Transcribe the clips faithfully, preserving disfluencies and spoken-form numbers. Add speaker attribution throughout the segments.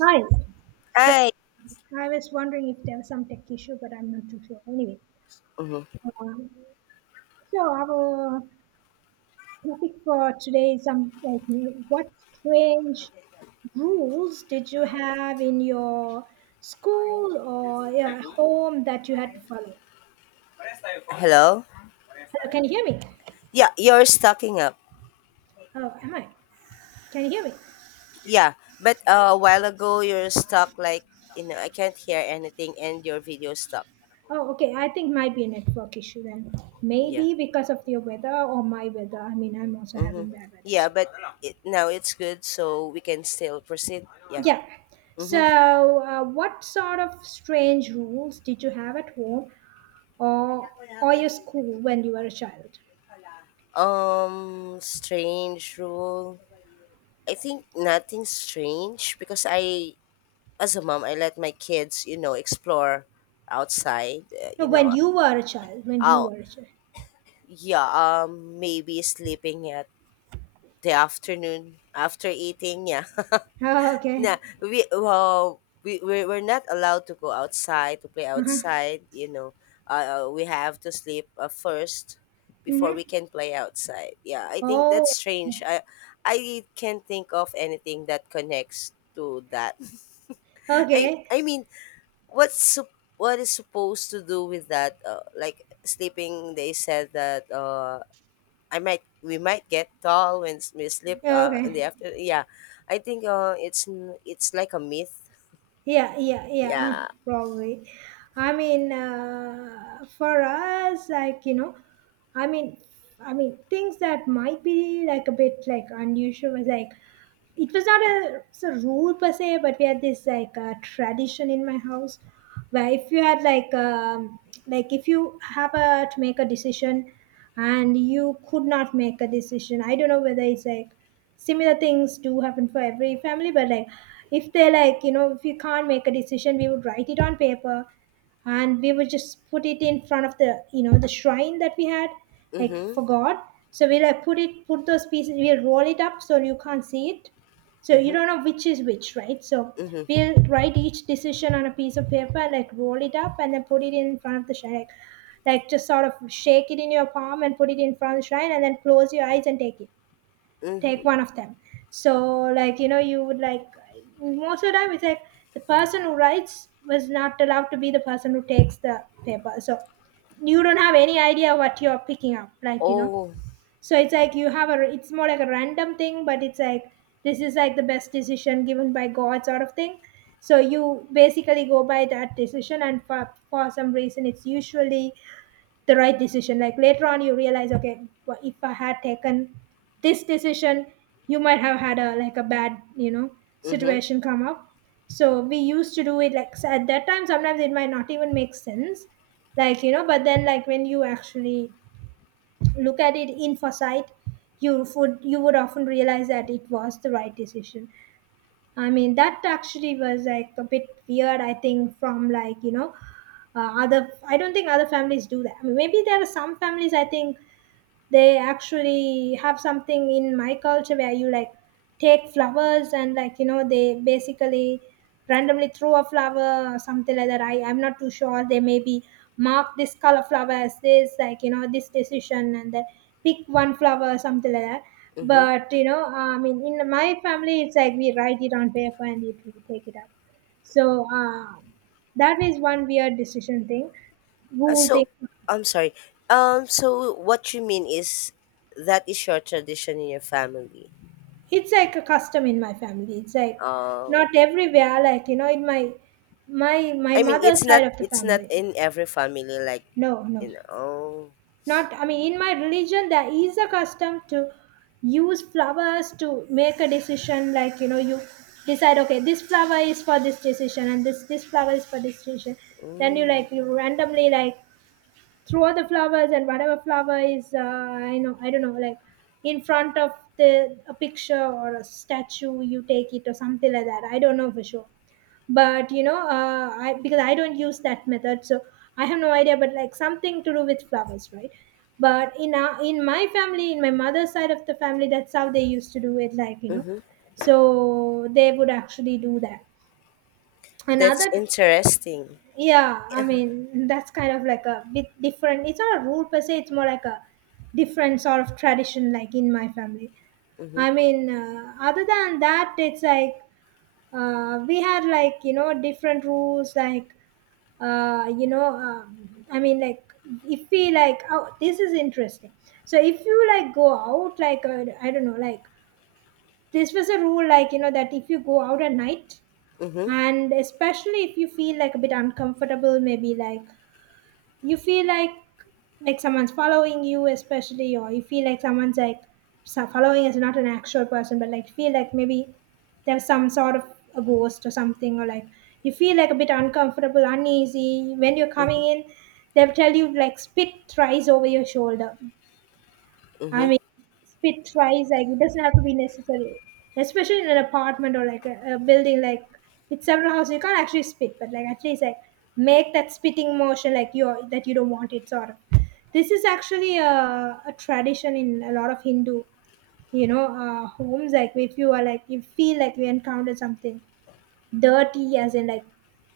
Speaker 1: Hi. So
Speaker 2: Hi.
Speaker 1: I was wondering if there was some tech issue, but I'm not too sure. Anyway,
Speaker 2: Mhm.
Speaker 1: um, so our topic for today is some like what strange rules did you have in your school or yeah, home that you had to follow?
Speaker 2: Hello.
Speaker 1: Hello, can you hear me?
Speaker 2: Yeah, you're stocking up.
Speaker 1: Oh, am I? Can you hear me?
Speaker 2: Yeah, but uh, a while ago you're stuck like you know I can't hear anything and your video stopped.
Speaker 1: Oh, okay. I think might be a network issue then.
Speaker 2: Yeah.
Speaker 1: Maybe because of your weather or my weather. I mean, I'm also having
Speaker 2: Mhm.
Speaker 1: bad weather.
Speaker 2: Yeah,
Speaker 1: So.
Speaker 2: but it, now it's good, so we can still proceed. Yeah.
Speaker 1: Yeah.
Speaker 2: Mhm.
Speaker 1: So, uh, what sort of strange rules did you have at home or or your school when you were a child?
Speaker 2: Um, strange rule. I think nothing strange because I, as a mom, I let my kids, you know, explore outside. Uh,
Speaker 1: No,
Speaker 2: you
Speaker 1: when
Speaker 2: know,
Speaker 1: you were a child. When you
Speaker 2: out.
Speaker 1: were a child.
Speaker 2: Yeah. Um, maybe sleeping at the afternoon after eating, yeah.
Speaker 1: Oh,
Speaker 2: Nah,
Speaker 1: okay.
Speaker 2: we well we we're, we're not allowed to go outside to play
Speaker 1: Uh-huh.
Speaker 2: outside you know uh, uh, We have to sleep uh, first before we
Speaker 1: Mm-hmm.
Speaker 2: can play outside, yeah. I think that's
Speaker 1: Oh,
Speaker 2: strange. I i can't think of anything that connects to that. i
Speaker 1: okay.
Speaker 2: i mean, what's sup- what is supposed to do with that, uh, like sleeping. They said that uh I might we might get tall when s- we sleep uh in the
Speaker 1: Okay.
Speaker 2: after, yeah. I think uh it's n- it's like a myth,
Speaker 1: Yeah, yeah, yeah. uh,
Speaker 2: yeah.
Speaker 1: Probably. I mean, uh, for us, like you know, I mean, I mean things that might be like a bit like unusual, was like it was not a, it's a rule per se, but we had this like uh, tradition in my house where if you had like um, like if you have a, to make a decision and you could not make a decision. I don't know whether it's like similar things do happen for every family, but like if they're like you know if you can't make a decision, we would write it on paper and we would just put it in front of the you know the shrine that we had like
Speaker 2: Mhm.
Speaker 1: for God. So we like put it put those pieces, we'll roll it up so you can't see it, so you
Speaker 2: Mhm.
Speaker 1: don't know which is which, right? So
Speaker 2: Mhm.
Speaker 1: we'll write each decision on a piece of paper, like roll it up and then put it in front of the shrine, like, like just sort of shake it in your palm and put it in front of the shrine and then close your eyes and take it, take
Speaker 2: Mhm.
Speaker 1: one of them. So like you know you would like most of the time it's like the person who writes was not allowed to be the person who takes the paper, so you don't have any idea what you're picking up, like you know.
Speaker 2: Oh.
Speaker 1: So it's like you have a, it's more like a random thing, but it's like this is like the best decision given by God sort of thing. So you basically go by that decision, and for, for some reason, it's usually the right decision. Like later on, you realize, okay, wha- if I had taken this decision, you might have had a like a bad, you know,
Speaker 2: Mhm.
Speaker 1: situation come up. So we used to do it like so at that time. Sometimes it might not even make sense, like you know. But then, like when you actually look at it in foresight, you would you would often realize that it was the right decision. I mean, that actually was like a bit weird. I think from like you know, uh, other I don't think other families do that. I mean, maybe there are some families. I think they actually have something in my culture where you like take flowers and like you know they basically randomly throw a flower or something like that. I, i'm not too sure. They maybe mark this color flower as this like you know this decision and then pick one flower or something like that.
Speaker 2: Mhm.
Speaker 1: But you know I mean in my family it's like we write it on paper and it we take it up. So uh, that is one weird decision thing,
Speaker 2: Uh,
Speaker 1: rule
Speaker 2: so
Speaker 1: thing.
Speaker 2: I'm sorry. Um so what you mean is that is your tradition in your family.
Speaker 1: It's like a custom in my family. It's like
Speaker 2: uh
Speaker 1: not everywhere, like you know in my my my
Speaker 2: I mean,
Speaker 1: mother's
Speaker 2: it's not
Speaker 1: side of the
Speaker 2: it's not
Speaker 1: family.
Speaker 2: in every family, like.
Speaker 1: No no
Speaker 2: You know oh.
Speaker 1: not, I mean in my religion there is a custom to use flowers to make a decision, like you know you decide, okay, this flower is for this decision and this this flower is for this decision. Then you
Speaker 2: Mm.
Speaker 1: like you randomly like throw the flowers and whatever flower is uh, I know I don't know, like in front of the a picture or a statue, you take it or something like that. I don't know for sure, but you know uh, I, because I don't use that method, so I have no idea, but like something to do with flowers, right? But in our, in my family, in my mother's side of the family, that's how they used to do it, like you know.
Speaker 2: Mhm.
Speaker 1: So they would actually do that.
Speaker 2: That's
Speaker 1: Another,
Speaker 2: interesting.
Speaker 1: yeah, I mean that's kind of like a bit different, it's not a rule per se, it's more like a different sort of tradition like in my family.
Speaker 2: Mhm.
Speaker 1: I mean uh, other than that it's like uh, we had like you know different rules like uh, you know um, I mean like if we like, oh this is interesting. So if you like go out, like uh, I don't know, like this was a rule like you know that if you go out at night,
Speaker 2: Mhm.
Speaker 1: and especially if you feel like a bit uncomfortable, maybe like you feel like like someone's following you especially, or you feel like someone's like so- following is not an actual person, but like feel like maybe there's some sort of a ghost or something, or like you feel like a bit uncomfortable, uneasy when you're coming in, they'll tell you like spit thrice over your shoulder. I
Speaker 2: Mhm.
Speaker 1: mean, spit twice. Like it doesn't have to be necessary, especially in an apartment or like a, a building like with several houses. You can't actually spit, but like at least like make that spitting motion like you that you don't want it sort of. This is actually a, a tradition in a lot of Hindu, you know, uh, homes. Like if you are like you feel like you encountered something dirty, as in like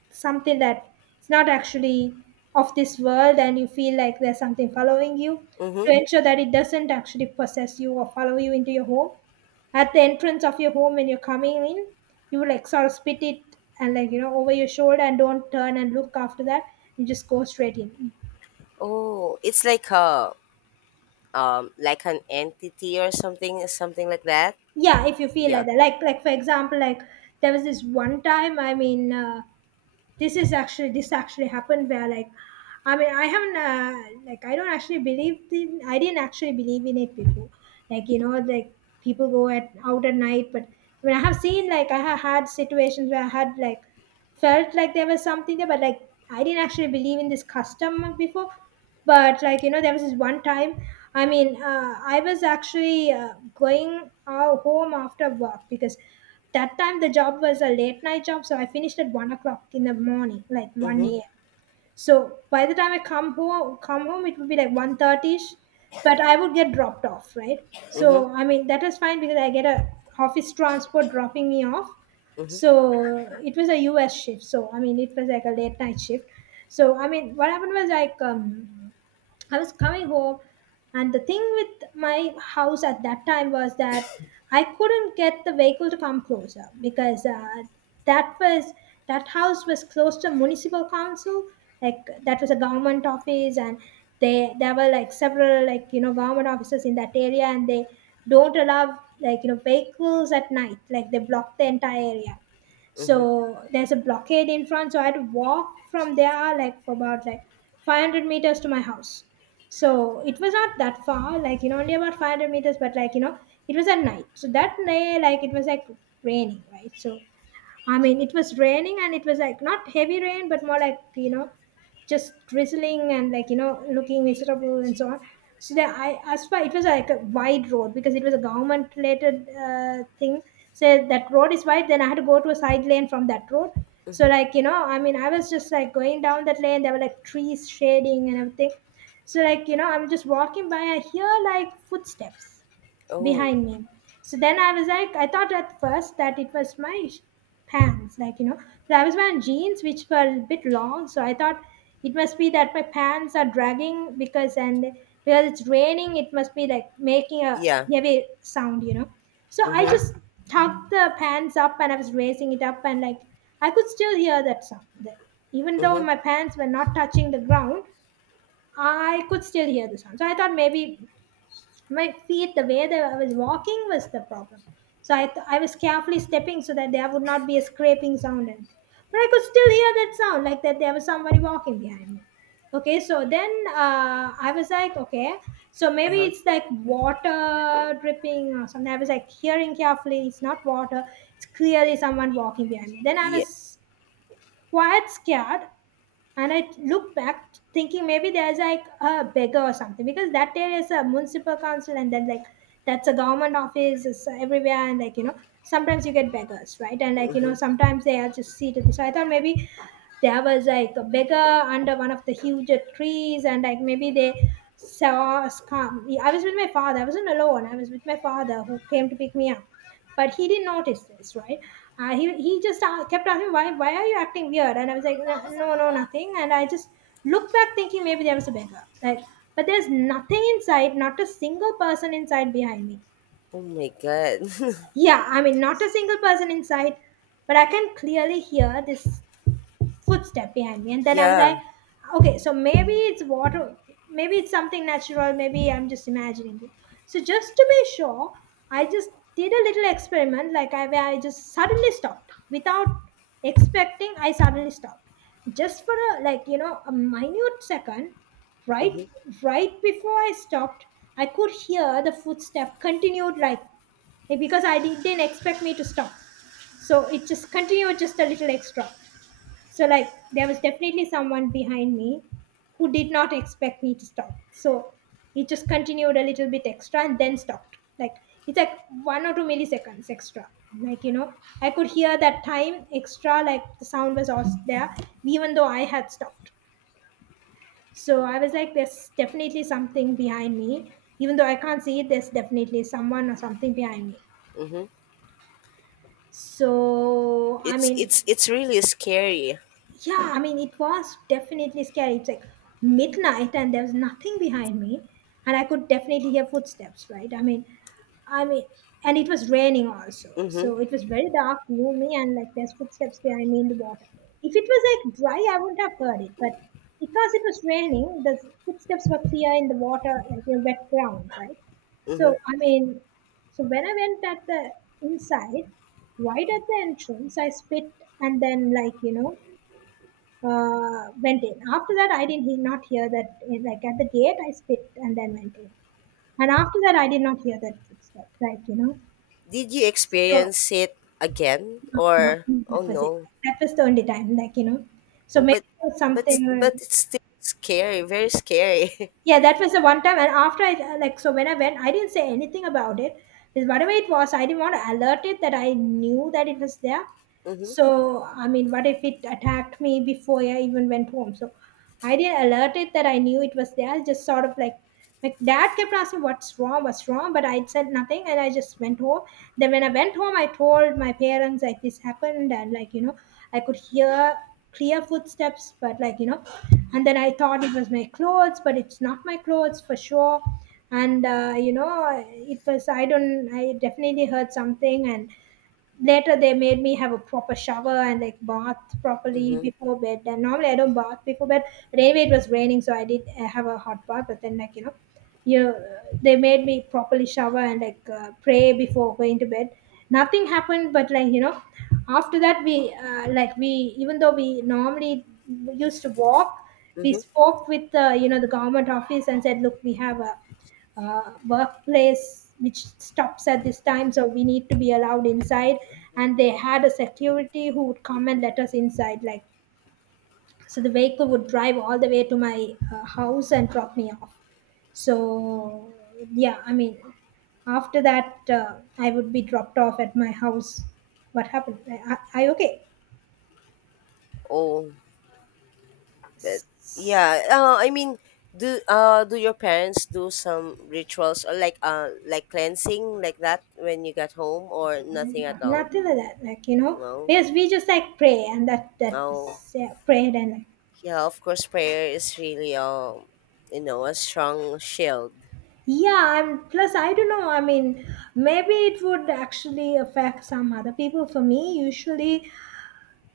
Speaker 1: something that it's not actually of this world, and you feel like there's something following you, to
Speaker 2: Mm-hmm.
Speaker 1: ensure that it doesn't actually possess you or follow you into your home, at the entrance of your home when you're coming in, you like sort of spit it and like you know over your shoulder and don't turn and look after that, you just go straight in.
Speaker 2: Oh, it's like a um like an entity or something something like that.
Speaker 1: Yeah, if you feel like
Speaker 2: Yeah.
Speaker 1: that, like like for example like there was this one time, I mean uh, this is actually, this actually happened where like, I mean I haven't uh, like I don't actually believe in, I didn't actually believe in it before, like you know, like people go at out at night, but I mean I have seen like, I have had situations where I had like felt like there was something there, but like I didn't actually believe in this custom before. But like you know there was this one time, I mean uh, I was actually uh, going uh, home after work, because that time the job was a late night job, so I finished at one o'clock in the morning, like
Speaker 2: Mm-hmm.
Speaker 1: one a m a.m. So by the time I come home come home it would be like 1.30ish, but I would get dropped off, right? So
Speaker 2: Mm-hmm.
Speaker 1: I mean that was fine because I get a office transport dropping me off.
Speaker 2: Mm-hmm.
Speaker 1: So it was a us shift, so I mean it was like a late night shift. So I mean what happened was like um I was coming home. And the thing with my house at that time was that I couldn't get the vehicle to come closer because uh, that was, that house was close to municipal council. Like that was a government office, and they there were like several like you know government offices in that area, and they don't allow like you know vehicles at night. Like they block the entire area,
Speaker 2: Mm-hmm.
Speaker 1: so there's a blockade in front, so I had to walk from there like for about like five hundred meters to my house. So it was not that far like you know, only about five hundred meters, but like you know it was at night. So that night like it was like raining, right? So I mean it was raining and it was like not heavy rain but more like you know just drizzling and like you know looking miserable and so on. So that I as far it was like a wide road because it was a government related uh, thing. So that road is wide, then I had to go to a side lane from that road. So
Speaker 2: Mm-hmm.
Speaker 1: like you know I mean I was just like going down that lane, there were like trees shading and everything. So like you know I'm just walking by, I hear like footsteps
Speaker 2: Oh.
Speaker 1: behind me. So then I was like, I thought at first that it was my sh- pants, like you know, so I was wearing jeans which were a bit long, so I thought it must be that my pants are dragging because and because it's raining, it must be like making a
Speaker 2: Yeah.
Speaker 1: heavy sound, you know. So I
Speaker 2: Mm-hmm.
Speaker 1: just tucked the pants up and I was raising it up and like I could still hear that sound. That even though
Speaker 2: Mm-hmm.
Speaker 1: my pants were not touching the ground, I could still hear the sound. So I thought maybe my feet the way that I was walking was the problem, so i th- I was carefully stepping so that there would not be a scraping sound and but I could still hear that sound like that there was somebody walking behind me. Okay, so then uh, I was like okay, so maybe
Speaker 2: Uh-huh.
Speaker 1: it's like water dripping or something. I was like hearing carefully, it's not water, it's clearly someone walking behind me. Then I
Speaker 2: Yeah.
Speaker 1: was quite scared and I look back thinking maybe there's like a beggar or something, because that there is a municipal council and then like that's a government office, it's everywhere, and like you know sometimes you get beggars, right, and like you know
Speaker 2: Mm-hmm.
Speaker 1: sometimes they are just seated, so I thought maybe there was like a beggar under one of the huge trees, and like maybe they saw us come. I was with my father, I wasn't alone, I was with my father who came to pick me up, but he didn't notice this, right. Uh, he, he just uh, kept asking, why why are you acting weird, and I was like no, no, no, nothing, and I just looked back thinking maybe there was a beggar like, but there's nothing inside, not a single person inside behind me.
Speaker 2: Oh my god.
Speaker 1: Yeah, I mean not a single person inside, but I can clearly hear this footstep behind me, and then I was like
Speaker 2: Yeah.
Speaker 1: okay, so maybe it's water, maybe it's something natural, maybe I'm just imagining it. So just to be sure, I just did a little experiment like, I where I just suddenly stopped without expecting. I suddenly stopped just for a like you know a minute second, right.
Speaker 2: Mm-hmm.
Speaker 1: Right before I stopped, I could hear the footstep continued like, because I didn't expect me to stop, so it just continued just a little extra. So like there was definitely someone behind me who did not expect me to stop, so it just continued a little bit extra and then stopped. Like it's like one or two milliseconds extra, like you know. I could hear that time extra, like the sound was also there even though I had stopped. So I was like there's definitely something behind me, even though I can't see it, there's definitely someone or something behind me.
Speaker 2: Mm-hmm.
Speaker 1: So I
Speaker 2: It's
Speaker 1: mean,
Speaker 2: it's it's really scary.
Speaker 1: yeah, I mean it was definitely scary. It's like midnight and there was nothing behind me, and I could definitely hear footsteps, right. I mean, I mean, and it was raining also,
Speaker 2: Mm-hmm.
Speaker 1: so it was very dark, gloomy, and like there's footsteps behind me in the water. If it was like dry I wouldn't have heard it, but because it was raining the footsteps were clear in the water, like in wet ground, right. So
Speaker 2: Mm-hmm.
Speaker 1: I mean, so when I went at the inside, right at the entrance I spit and then like you know uh, went in. After that, I did he- not hear that. eh, Like at the gate, I spit and then went in. And after that, I did not hear that footstep. Like you know,
Speaker 2: Did you
Speaker 1: so
Speaker 2: experience it again,
Speaker 1: no,
Speaker 2: or
Speaker 1: no,
Speaker 2: oh
Speaker 1: that was it.
Speaker 2: no?
Speaker 1: That was the only time. Like you know, so
Speaker 2: Oh,
Speaker 1: maybe
Speaker 2: but
Speaker 1: it was
Speaker 2: but but
Speaker 1: something.
Speaker 2: it's still scary, very scary.
Speaker 1: Yeah, that was the one time. And after I uh, like, so when I went, I didn't say anything about it. Because whatever it was, I didn't want to alert it that I knew that it was there. So I mean, what if it attacked me before I even went home? So I didn't alert it that I knew it was there. I just sort of like, my dad kept asking what's wrong, what's wrong, but I said nothing and I just went home. Then when I went home, I told my parents like this happened, and like you know I could hear clear footsteps, but like you know. And then I thought it was my clothes, but it's not my clothes for sure. And uh, you know it was, I don't, I definitely heard something. And later they made me have a proper shower and like bath properly
Speaker 2: Mm-hmm.
Speaker 1: before bed, and normally I don't bath before bed, but anyway it was raining so I did uh, have a hot bath. But then like you know, you, they made me properly shower and like uh, pray before going to bed. Nothing happened, but like you know, after that we uh, like we, even though we normally used to walk, we
Speaker 2: Mm-hmm.
Speaker 1: spoke with uh, you know the government office and said look, we have a uh, workplace which stops at this time, so we need to be allowed inside. And they had a security who would come and let us inside like, so the vehicle would drive all the way to my uh, house and drop me off. So yeah, I mean, after that uh, I would be dropped off at my house. What happened, i, I, I okay.
Speaker 2: Oh, but yeah. Uh, I mean, do uh do your parents do some rituals or like uh like cleansing like that when you got home, or nothing at all?
Speaker 1: Nothing like that, like you know,
Speaker 2: No,
Speaker 1: because we just like pray, and that that
Speaker 2: no.
Speaker 1: was, yeah, prayed and like.
Speaker 2: Yeah, of course, prayer is really um you know a strong shield.
Speaker 1: Yeah, I'm plus I don't know, I mean maybe it would actually affect some other people. For me usually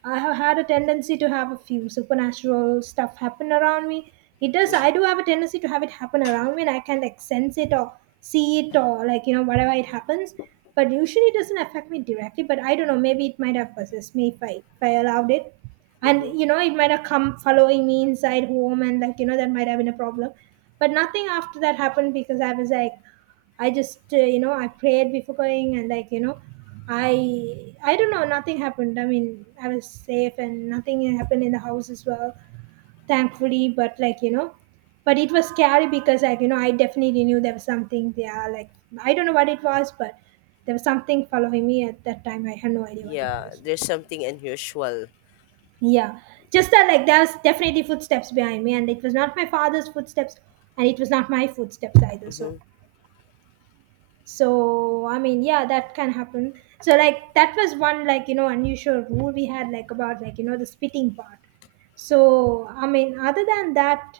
Speaker 1: I have had a tendency to have a few supernatural stuff happen around me. It does.
Speaker 2: Mm-hmm,
Speaker 1: I do have a tendency to have it happen around me, and I can like sense it or see it or like you know whatever it happens. But usually it doesn't affect me directly. But I don't know, maybe it might have possessed me if I if I allowed it, and
Speaker 2: mm-hmm.
Speaker 1: you know it might have come following me inside home, and like you know that might have been a problem. But nothing after that happened, because I was like I just uh, you know I prayed before going, and like you know I I don't know, nothing happened. I mean I was safe and nothing happened in the house as well, thankfully. But like you know, but it was scary because like you know I definitely knew there was something there. Like, I don't know what it was, but there was something following me at that time. I had no idea what it
Speaker 2: Yeah,
Speaker 1: was.
Speaker 2: there's something unusual.
Speaker 1: Yeah,
Speaker 2: Yeah.
Speaker 1: just that like there was definitely footsteps behind me, and it was not my father's footsteps, and it was not my footsteps either. So,
Speaker 2: Mm-hmm,
Speaker 1: so I mean yeah, that can happen. So like that was one, like you know, unusual rule we had, like about like you know the spitting part. So I mean, other than that,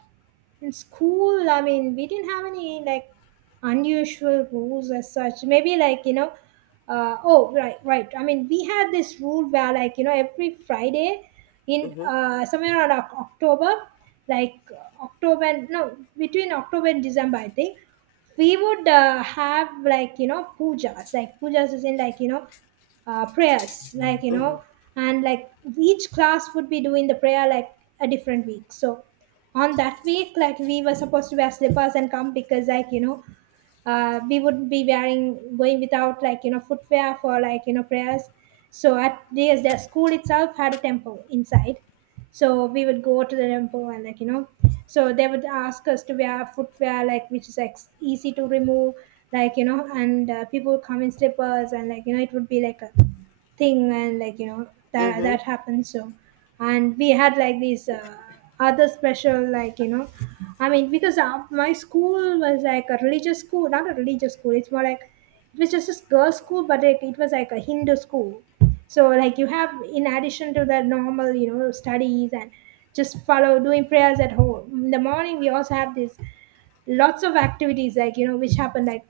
Speaker 1: in school I mean we didn't have any like unusual rules as such. Maybe like you know, uh, oh right, right, I mean we had this rule where like you know every Friday, in
Speaker 2: mm-hmm,
Speaker 1: uh, somewhere around Oc- october, like uh, October and no, between October and December I think, we would uh, have like you know pujas, like pujas is in like you know uh, prayers, like you know,
Speaker 2: mm-hmm,
Speaker 1: and like each class would be doing the prayer, like a different week. So on that week like we were supposed to wear slippers and come, because like you know uh, we would be wearing, going without like you know footwear for like you know prayers. So at the, the school itself had a temple inside, so we would go to the temple, and like you know, so they would ask us to wear footwear like which is like easy to remove, like you know. And uh, people would come in slippers, and like you know it would be like a thing, and like you know that
Speaker 2: mm-hmm,
Speaker 1: that happened. So, and we had like these uh, other special like you know, I mean because uh, my school was like a religious school, not a religious school, it's more like, it was just a girls school, but like, it was like a Hindu school. So like you have, in addition to the normal you know studies and just follow doing prayers at home in the morning, we also have this lots of activities like you know which happen like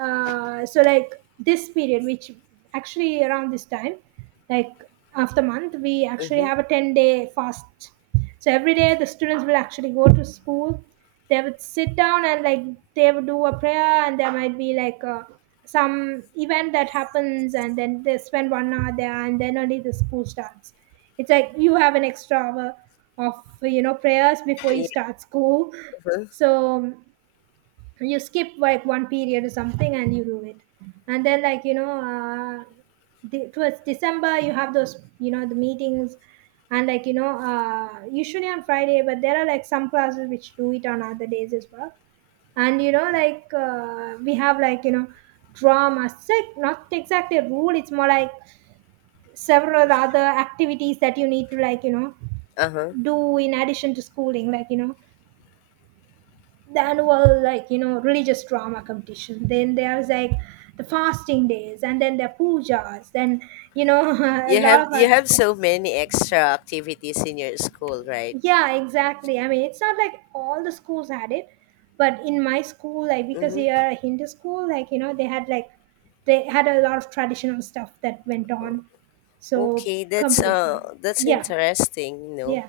Speaker 1: uh, so like this period which actually around this time, like after month we actually
Speaker 2: mm-hmm.
Speaker 1: have a ten day fast. So every day the students will actually go to school, they would sit down and like they would do a prayer, and there might be like a some event that happens, and then they spend one hour there and then only the school starts. It's like you have an extra hour of you know prayers before you
Speaker 2: Yeah,
Speaker 1: start school.
Speaker 2: uh-huh,
Speaker 1: So you skip like one period or something, and you do it. And then like you know uh, the, towards December you have those you know the meetings, and like you know uh, usually on Friday, but there are like some classes which do it on other days as well. And you know like uh, we have like you know drama. It's like not exactly a rule, it's more like several other activities that you need to like you know
Speaker 2: uh-huh.
Speaker 1: do in addition to schooling, like you know the annual like you know religious drama competition, then there's like the fasting days and then the pujas, then you know a
Speaker 2: You
Speaker 1: lot
Speaker 2: have
Speaker 1: of
Speaker 2: you
Speaker 1: other
Speaker 2: have
Speaker 1: stuff.
Speaker 2: so many extra activities in your school, right?
Speaker 1: Yeah, exactly, I mean it's not like all the schools had it, but in my school, like because we
Speaker 2: Mm-hmm.
Speaker 1: are a Hindu school, like you know they had like they had a lot of traditional stuff that went on. So
Speaker 2: Okay, that's uh
Speaker 1: competition.
Speaker 2: that's
Speaker 1: Yeah,
Speaker 2: interesting, you know,
Speaker 1: yeah.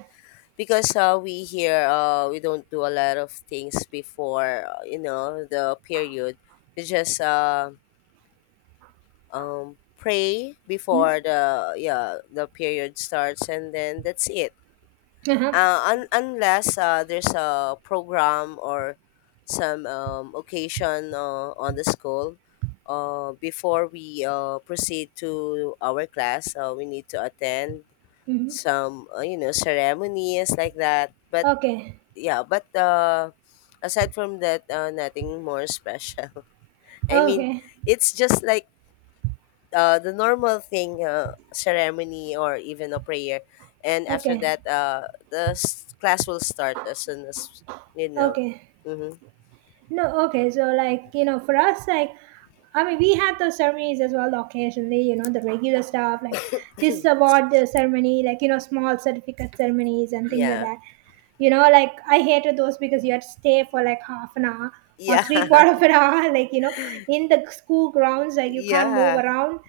Speaker 2: because uh we here, uh we don't do a lot of things before, uh, you know the period. We just uh um pray
Speaker 1: Hmm.
Speaker 2: before the, yeah, the period starts, and then that's it.
Speaker 1: Uh-huh.
Speaker 2: Uh, un- unless uh there's a program or some um occasion, uh, on the school. Uh, before we, uh, proceed to our class, uh, we need to attend
Speaker 1: Hmm.
Speaker 2: some uh, you know ceremonies like that, but
Speaker 1: Okay,
Speaker 2: yeah. But uh aside from that, uh, nothing more special. I mean,
Speaker 1: okay,
Speaker 2: it's just like uh the normal thing, uh, ceremony, or even a prayer, and after
Speaker 1: okay,
Speaker 2: that uh the s- class will start as soon as you know
Speaker 1: okay.
Speaker 2: mm-hmm.
Speaker 1: No, okay. So, like, you know, for us, like, I mean, we had those ceremonies as well occasionally, you know, the regular stuff, like this award uh, ceremony, like, you know, small certificate ceremonies and things like
Speaker 2: Yeah,
Speaker 1: that. You know, like, I hated those because you had to stay for like half an hour or
Speaker 2: yeah.
Speaker 1: three quarter of an hour, like, you know, in the school grounds, like, you can't move
Speaker 2: Yeah.
Speaker 1: around.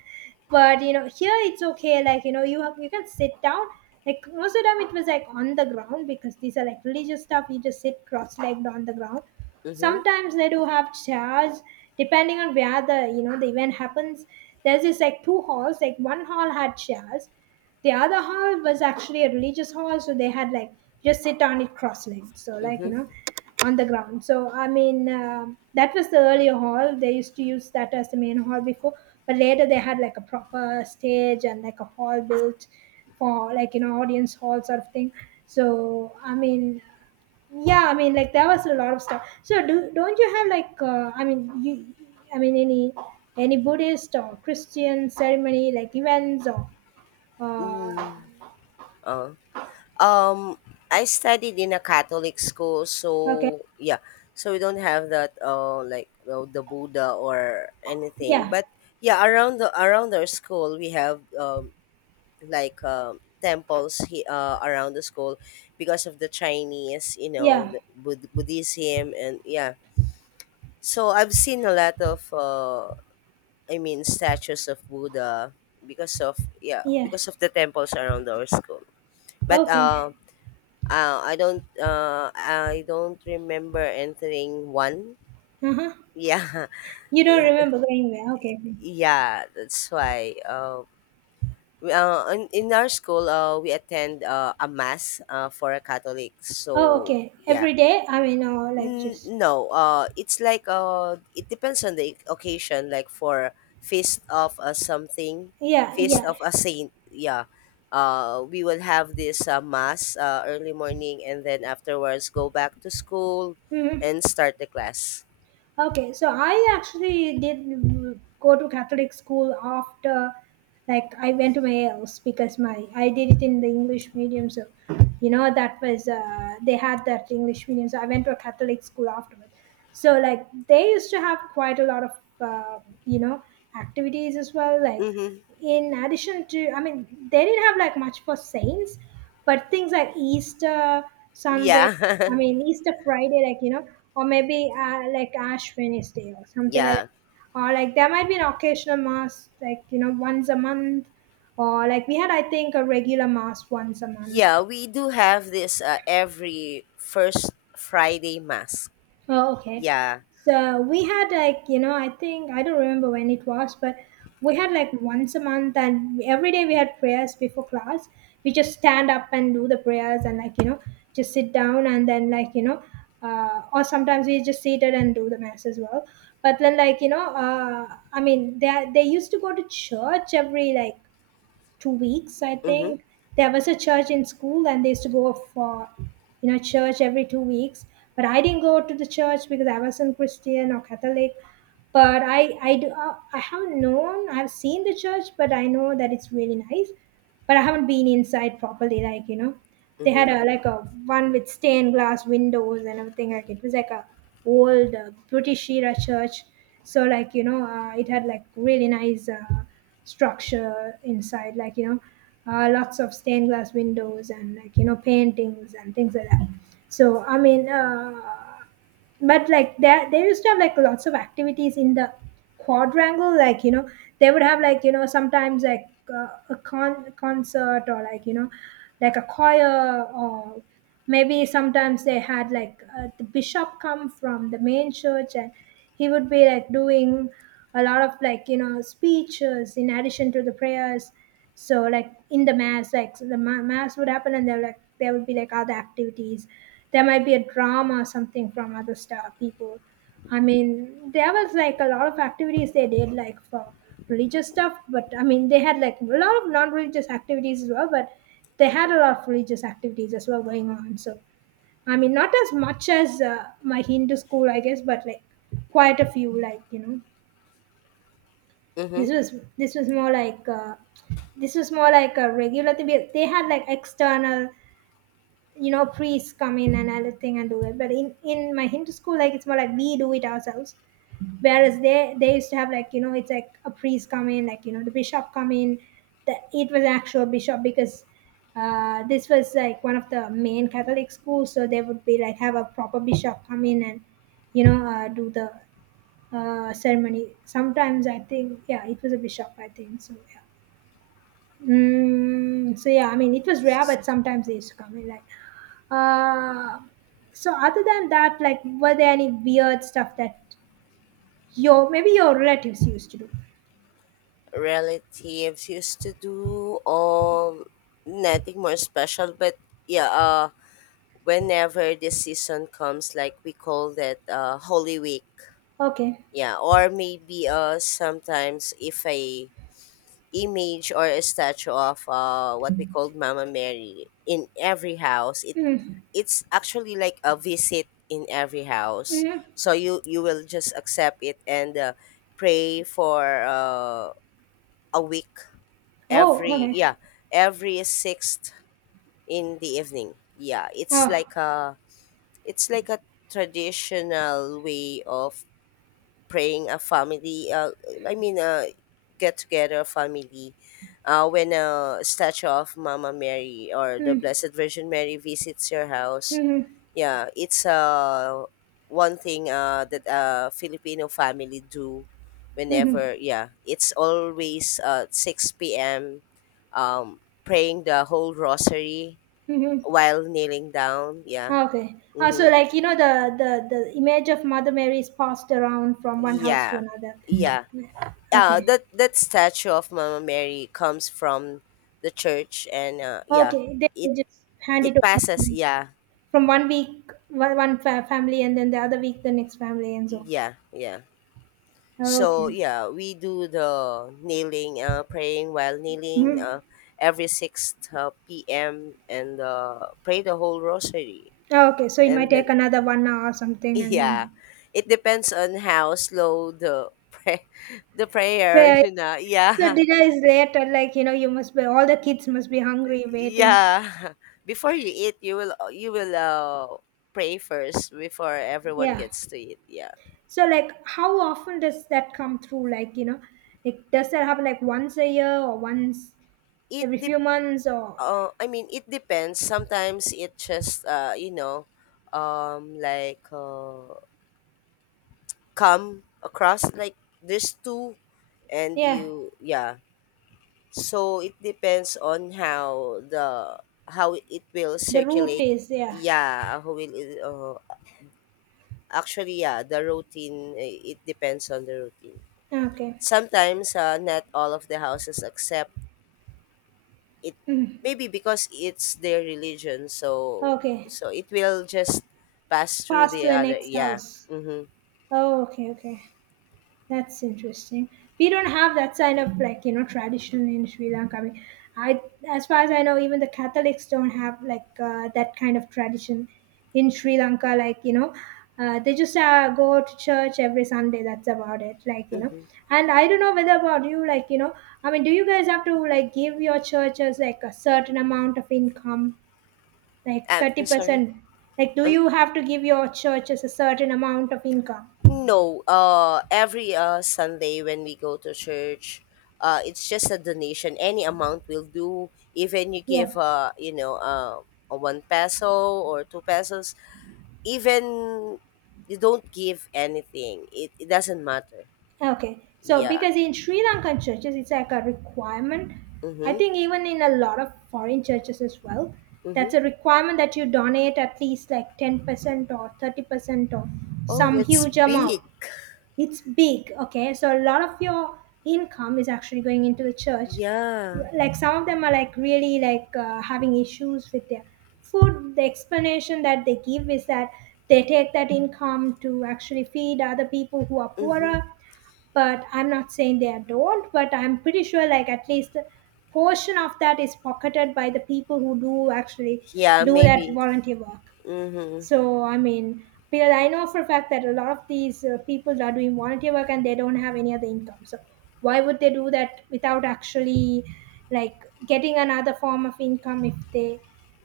Speaker 1: But, you know, here it's okay, like, you know, you, have, you can sit down. Like, most of the time it was like on the ground because these are like religious stuff, you just sit cross legged on the ground.
Speaker 2: Mm-hmm.
Speaker 1: Sometimes they do have chairs, depending on where the you know the event happens. There's this like two halls, like one hall had chairs, the other hall was actually a religious hall, so they had like just sit on it cross-legged, so like you know
Speaker 2: Mm-hmm.
Speaker 1: on the ground. So I mean, um that was the earlier hall, they used to use that as the main hall before, but later they had like a proper stage and like a hall built for like you know audience hall sort of thing. So I mean, yeah, I mean like there was a lot of stuff. So do don't you have like uh, I mean you, I mean any any Buddhist or Christian ceremony like events or uh,
Speaker 2: Mm. Oh. Um, I studied in a Catholic school,
Speaker 1: okay.
Speaker 2: so yeah, so we don't have that uh like, uh, the Buddha or anything.
Speaker 1: Yeah,
Speaker 2: But yeah, around the around our school we have um like, uh, temples, he, uh, around the school because of the Chinese, you know,
Speaker 1: yeah,
Speaker 2: the Bud- Buddhism, and yeah. So I've seen a lot of uh I mean, statues of Buddha, because of, yeah,
Speaker 1: yeah.
Speaker 2: because of the temples around our school. But
Speaker 1: Okay.
Speaker 2: uh uh, I don't uh I don't remember entering one.
Speaker 1: Uh-huh.
Speaker 2: Yeah.
Speaker 1: You don't remember going there, okay.
Speaker 2: Yeah, that's why. Uh, we, uh in, in our school uh we attend, uh, a mass, uh for a Catholic.
Speaker 1: Oh
Speaker 2: So
Speaker 1: okay,
Speaker 2: yeah.
Speaker 1: every day I mean, or like
Speaker 2: N-
Speaker 1: just
Speaker 2: no, uh, it's like, uh, it depends on the occasion. Like for feast of a something,
Speaker 1: yeah,
Speaker 2: feast
Speaker 1: yeah.
Speaker 2: of a saint. Yeah, uh, we will have this, uh, mass, uh, early morning, and then afterwards go back to school
Speaker 1: Mm-hmm.
Speaker 2: and start the class.
Speaker 1: Okay, so I actually did mm, go to Catholic school after, like, I went to my else because my I did it in the English medium. So, you know, that was uh, they had that English medium. So I went to a Catholic school afterward. So like they used to have quite a lot of uh, you know activities as well. Like
Speaker 2: Mm-hmm.
Speaker 1: in addition to, I mean, they didn't have like much for saints, but things like Easter Sunday,
Speaker 2: Yeah.
Speaker 1: I mean, Easter Friday, like, you know, or maybe uh, like Ash Wednesday or something like
Speaker 2: Yeah,
Speaker 1: that. Or like there might be an occasional mass, like, you know, once a month. Or like we had, I think, a regular mass once a month.
Speaker 2: yeah. We do have this, uh, every first Friday mass.
Speaker 1: Oh, okay.
Speaker 2: Yeah.
Speaker 1: So we had like, you know, I think I don't remember when it was, but we had like once a month, and every day we had prayers before class. We just stand up and do the prayers, and like, you know, just sit down, and then like, you know, uh, or sometimes we just seated and do the mass as well. But then like, you know, uh, I mean, they they used to go to church every like two weeks, I
Speaker 2: Mm-hmm.
Speaker 1: think. There was a church in school, and they used to go for, you know, church every two weeks. But I didn't go to the church because I wasn't Christian or Catholic. But I, I do, uh, I haven't known. I've seen the church, but I know that it's really nice. But I haven't been inside properly, like you know. They had
Speaker 2: Mm-hmm.
Speaker 1: a like a one with stained glass windows and everything. Like it was like a old uh, British era church. So like you know, uh, it had like really nice uh, structure inside. Like you know, uh, lots of stained glass windows and like you know paintings and things like that. So I mean, uh, but like there they used to have like lots of activities in the quadrangle like you know. They would have like you know sometimes like uh, a con- concert, or like you know like a choir, or maybe sometimes they had like uh, the bishop come from the main church, and he would be like doing a lot of like you know speeches in addition to the prayers. So like in the mass, like so the ma- mass would happen, and there like there would be like other activities. There might be a drama or something from other star people. I mean, there was like a lot of activities they did, like for religious stuff. But I mean, they had like a lot of non-religious activities as well. But they had a lot of religious activities as well going on. So I mean, not as much as uh, my Hindu school, I guess, but like quite a few. Like you know,
Speaker 2: Mm-hmm.
Speaker 1: this was this was more like uh, this was more like a regular thing. They they had like external. You know, priests come in and everything and do it. But in, in my Hindu school, like it's more like we do it ourselves, whereas they they used to have like you know, it's like a priest come in, like you know the bishop come in, the, it was actual bishop because uh, this was like one of the main Catholic schools, so they would be like have a proper bishop come in and you know uh, do the uh, ceremony sometimes I think. Yeah, it was a bishop, I think so, yeah. Mm, so yeah, I mean it was rare, but sometimes they used to come in like uh, so other than that, like were there any weird stuff that your maybe your relatives used to do.
Speaker 2: Relatives used to do. Um, nothing more special, but yeah. Uh, whenever this season comes, like, we call that, uh, Holy Week.
Speaker 1: Okay.
Speaker 2: Yeah, or maybe uh sometimes if a image or a statue of uh what we called Mama Mary in every house, it
Speaker 1: Mm.
Speaker 2: it's actually like a visit in every house. So
Speaker 1: Mm-hmm.
Speaker 2: you you will just accept it, and uh, pray for, uh, a week
Speaker 1: Oh,
Speaker 2: every,
Speaker 1: okay.
Speaker 2: yeah, every sixth in the evening, yeah, it's like
Speaker 1: Oh.
Speaker 2: a it's like a traditional way of praying, a family, uh, I mean, uh, get together family, uh, when a statue of Mama Mary or the
Speaker 1: Mm.
Speaker 2: Blessed Virgin Mary visits your house.
Speaker 1: Mm-hmm.
Speaker 2: Yeah, it's uh one thing uh that uh Filipino family do.
Speaker 1: Mm-hmm.
Speaker 2: Whenever, yeah, it's always uh six p m um Praying the whole rosary
Speaker 1: Mm-hmm.
Speaker 2: while kneeling down, yeah.
Speaker 1: Okay. Uh, so
Speaker 2: Mhm.
Speaker 1: like you know the, the the image of Mother Mary is passed around from one house to
Speaker 2: Yeah.
Speaker 1: another.
Speaker 2: Yeah. Yeah,
Speaker 1: Okay.
Speaker 2: that that statue of Mama Mary comes from the church, and uh yeah,
Speaker 1: Okay. Then
Speaker 2: it
Speaker 1: they just hand it
Speaker 2: it
Speaker 1: over
Speaker 2: passes, yeah.
Speaker 1: from one week, one one fa- family, and then the other week the next family, and so on.
Speaker 2: Yeah, yeah.
Speaker 1: Okay.
Speaker 2: So yeah, we do the kneeling, uh, praying while kneeling,
Speaker 1: Hmm.
Speaker 2: uh, every sixth, uh, p m, and uh, pray the whole rosary.
Speaker 1: Okay. So it
Speaker 2: And
Speaker 1: might
Speaker 2: then
Speaker 1: take another one hour or something and
Speaker 2: yeah,
Speaker 1: then.
Speaker 2: it depends on how slow the pray the prayer.
Speaker 1: Where,
Speaker 2: You know,
Speaker 1: so
Speaker 2: yeah,
Speaker 1: dinner is late, and like you know, you must be, all the kids must be hungry, waiting.
Speaker 2: yeah. Before you eat, you will you will uh, pray first before everyone
Speaker 1: Yeah.
Speaker 2: gets to eat. Yeah,
Speaker 1: So like, how often does that come through? Like you know, like does that happen like once a year or once
Speaker 2: it
Speaker 1: every
Speaker 2: depends
Speaker 1: few months or
Speaker 2: Uh, I mean, it depends. Sometimes it just, uh, you know, um, like, uh, come across like this two, and
Speaker 1: yeah?
Speaker 2: you, yeah. So it depends on how the how it will
Speaker 1: The route
Speaker 2: circulate.
Speaker 1: is, yeah.
Speaker 2: Yeah, how will it, uh, actually, yeah, the routine. eh, It depends on the routine.
Speaker 1: Okay.
Speaker 2: Sometimes, uh, not all of the houses accept it,
Speaker 1: Mm.
Speaker 2: maybe because it's their religion, so
Speaker 1: Okay.
Speaker 2: so it will just pass through
Speaker 1: Pass to
Speaker 2: the
Speaker 1: the
Speaker 2: other,
Speaker 1: next
Speaker 2: yeah.
Speaker 1: house.
Speaker 2: Mm-hmm,
Speaker 1: Oh, okay, okay. That's interesting. We don't have that kind of like you know tradition in Sri Lanka. I mean, I, as far as I know, even the Catholics don't have like uh, that kind of tradition in Sri Lanka. Like you know, uh, they just uh, go to church every Sunday. That's about it. Like you know,
Speaker 2: mm-hmm.
Speaker 1: and I don't know whether about you. Like you know, I mean, do you guys have to like give your churches like a certain amount of income, like
Speaker 2: uh,
Speaker 1: thirty
Speaker 2: I'm sorry.
Speaker 1: percent? Like, do
Speaker 2: um,
Speaker 1: you have to give your churches a certain amount of income?
Speaker 2: no, uh every uh Sunday when we go to church, uh it's just a donation. Any amount will do, even you give,
Speaker 1: Yeah.
Speaker 2: uh you know uh a one peso or two pesos, even you don't give anything, it, it doesn't matter,
Speaker 1: Okay, so
Speaker 2: yeah.
Speaker 1: because in Sri Lankan churches, it's like a requirement. I
Speaker 2: Mm-hmm,
Speaker 1: think even in a lot of foreign churches as well,
Speaker 2: mm-hmm.
Speaker 1: that's a requirement that you donate at least like ten percent or thirty percent or
Speaker 2: Oh,
Speaker 1: some
Speaker 2: that's
Speaker 1: huge amount.
Speaker 2: big.
Speaker 1: It's big, okay? So a lot of your income is actually going into the church.
Speaker 2: Yeah.
Speaker 1: Like some of them are like really like uh, having issues with their food. The explanation that they give is that they take that income to actually feed other people who are
Speaker 2: Mm-hmm.
Speaker 1: poorer, but I'm not saying they don't, but I'm pretty sure like at least a portion of that is pocketed by the people who do actually
Speaker 2: Yeah,
Speaker 1: do that
Speaker 2: maybe.
Speaker 1: volunteer work.
Speaker 2: Mm-hmm.
Speaker 1: So I mean, because I know for a fact that a lot of these uh, people are doing volunteer work and they don't have any other income. So why would they do that without actually like getting another form of income? If they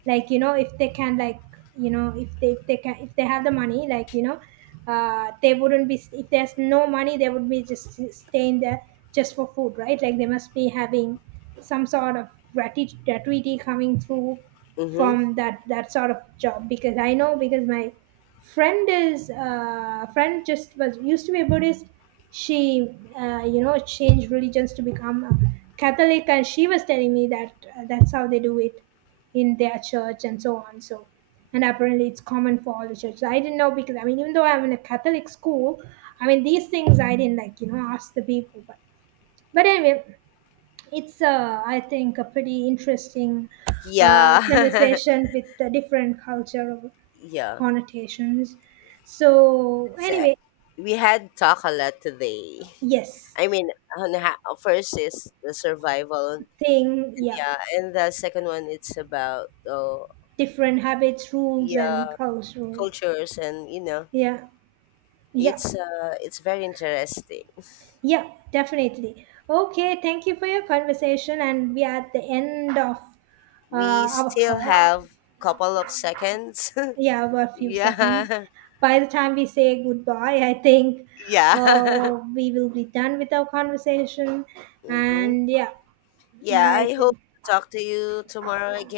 Speaker 1: like you know, if they can like you know, if they if they can, if they have the money, like you know, uh they wouldn't be, if there's no money they would be just s- staying there just for food, right? Like they must be having some sort of grati- gratuity coming through
Speaker 2: Mm-hmm.
Speaker 1: from that that sort of job. Because I know, because my friend is uh friend just was, used to be a Buddhist. She uh, you know changed religions to become a Catholic, and she was telling me that uh, that's how they do it in their church and so on. So, and apparently it's common for all the churches. I didn't know because I mean, even though I'm in a Catholic school, I mean these things I didn't like, you know, ask the people. But but anyway, it's uh, I think a pretty interesting uh,
Speaker 2: Yeah.
Speaker 1: conversation with the different cultural
Speaker 2: Yeah.
Speaker 1: connotations. So
Speaker 2: So
Speaker 1: anyway,
Speaker 2: we had talk a lot today.
Speaker 1: yes,
Speaker 2: I mean, on ha- first is the survival, and
Speaker 1: thing, yeah,
Speaker 2: yeah, and the second one it's about, oh,
Speaker 1: different habits, rules,
Speaker 2: yeah,
Speaker 1: and cultural,
Speaker 2: cultures, and you know
Speaker 1: yeah, yeah.
Speaker 2: it's uh it's very interesting.
Speaker 1: Yeah, definitely. Okay, thank you for your conversation, and we are at the end of uh,
Speaker 2: We
Speaker 1: our
Speaker 2: still
Speaker 1: call.
Speaker 2: have couple of seconds.
Speaker 1: Yeah, about a few seconds.
Speaker 2: Yeah.
Speaker 1: By the time we say goodbye, I think
Speaker 2: Yeah.
Speaker 1: uh, we will be done with our conversation.
Speaker 2: Mm-hmm.
Speaker 1: And yeah,
Speaker 2: Yeah,
Speaker 1: I
Speaker 2: I hope
Speaker 1: think.
Speaker 2: to talk to you tomorrow again.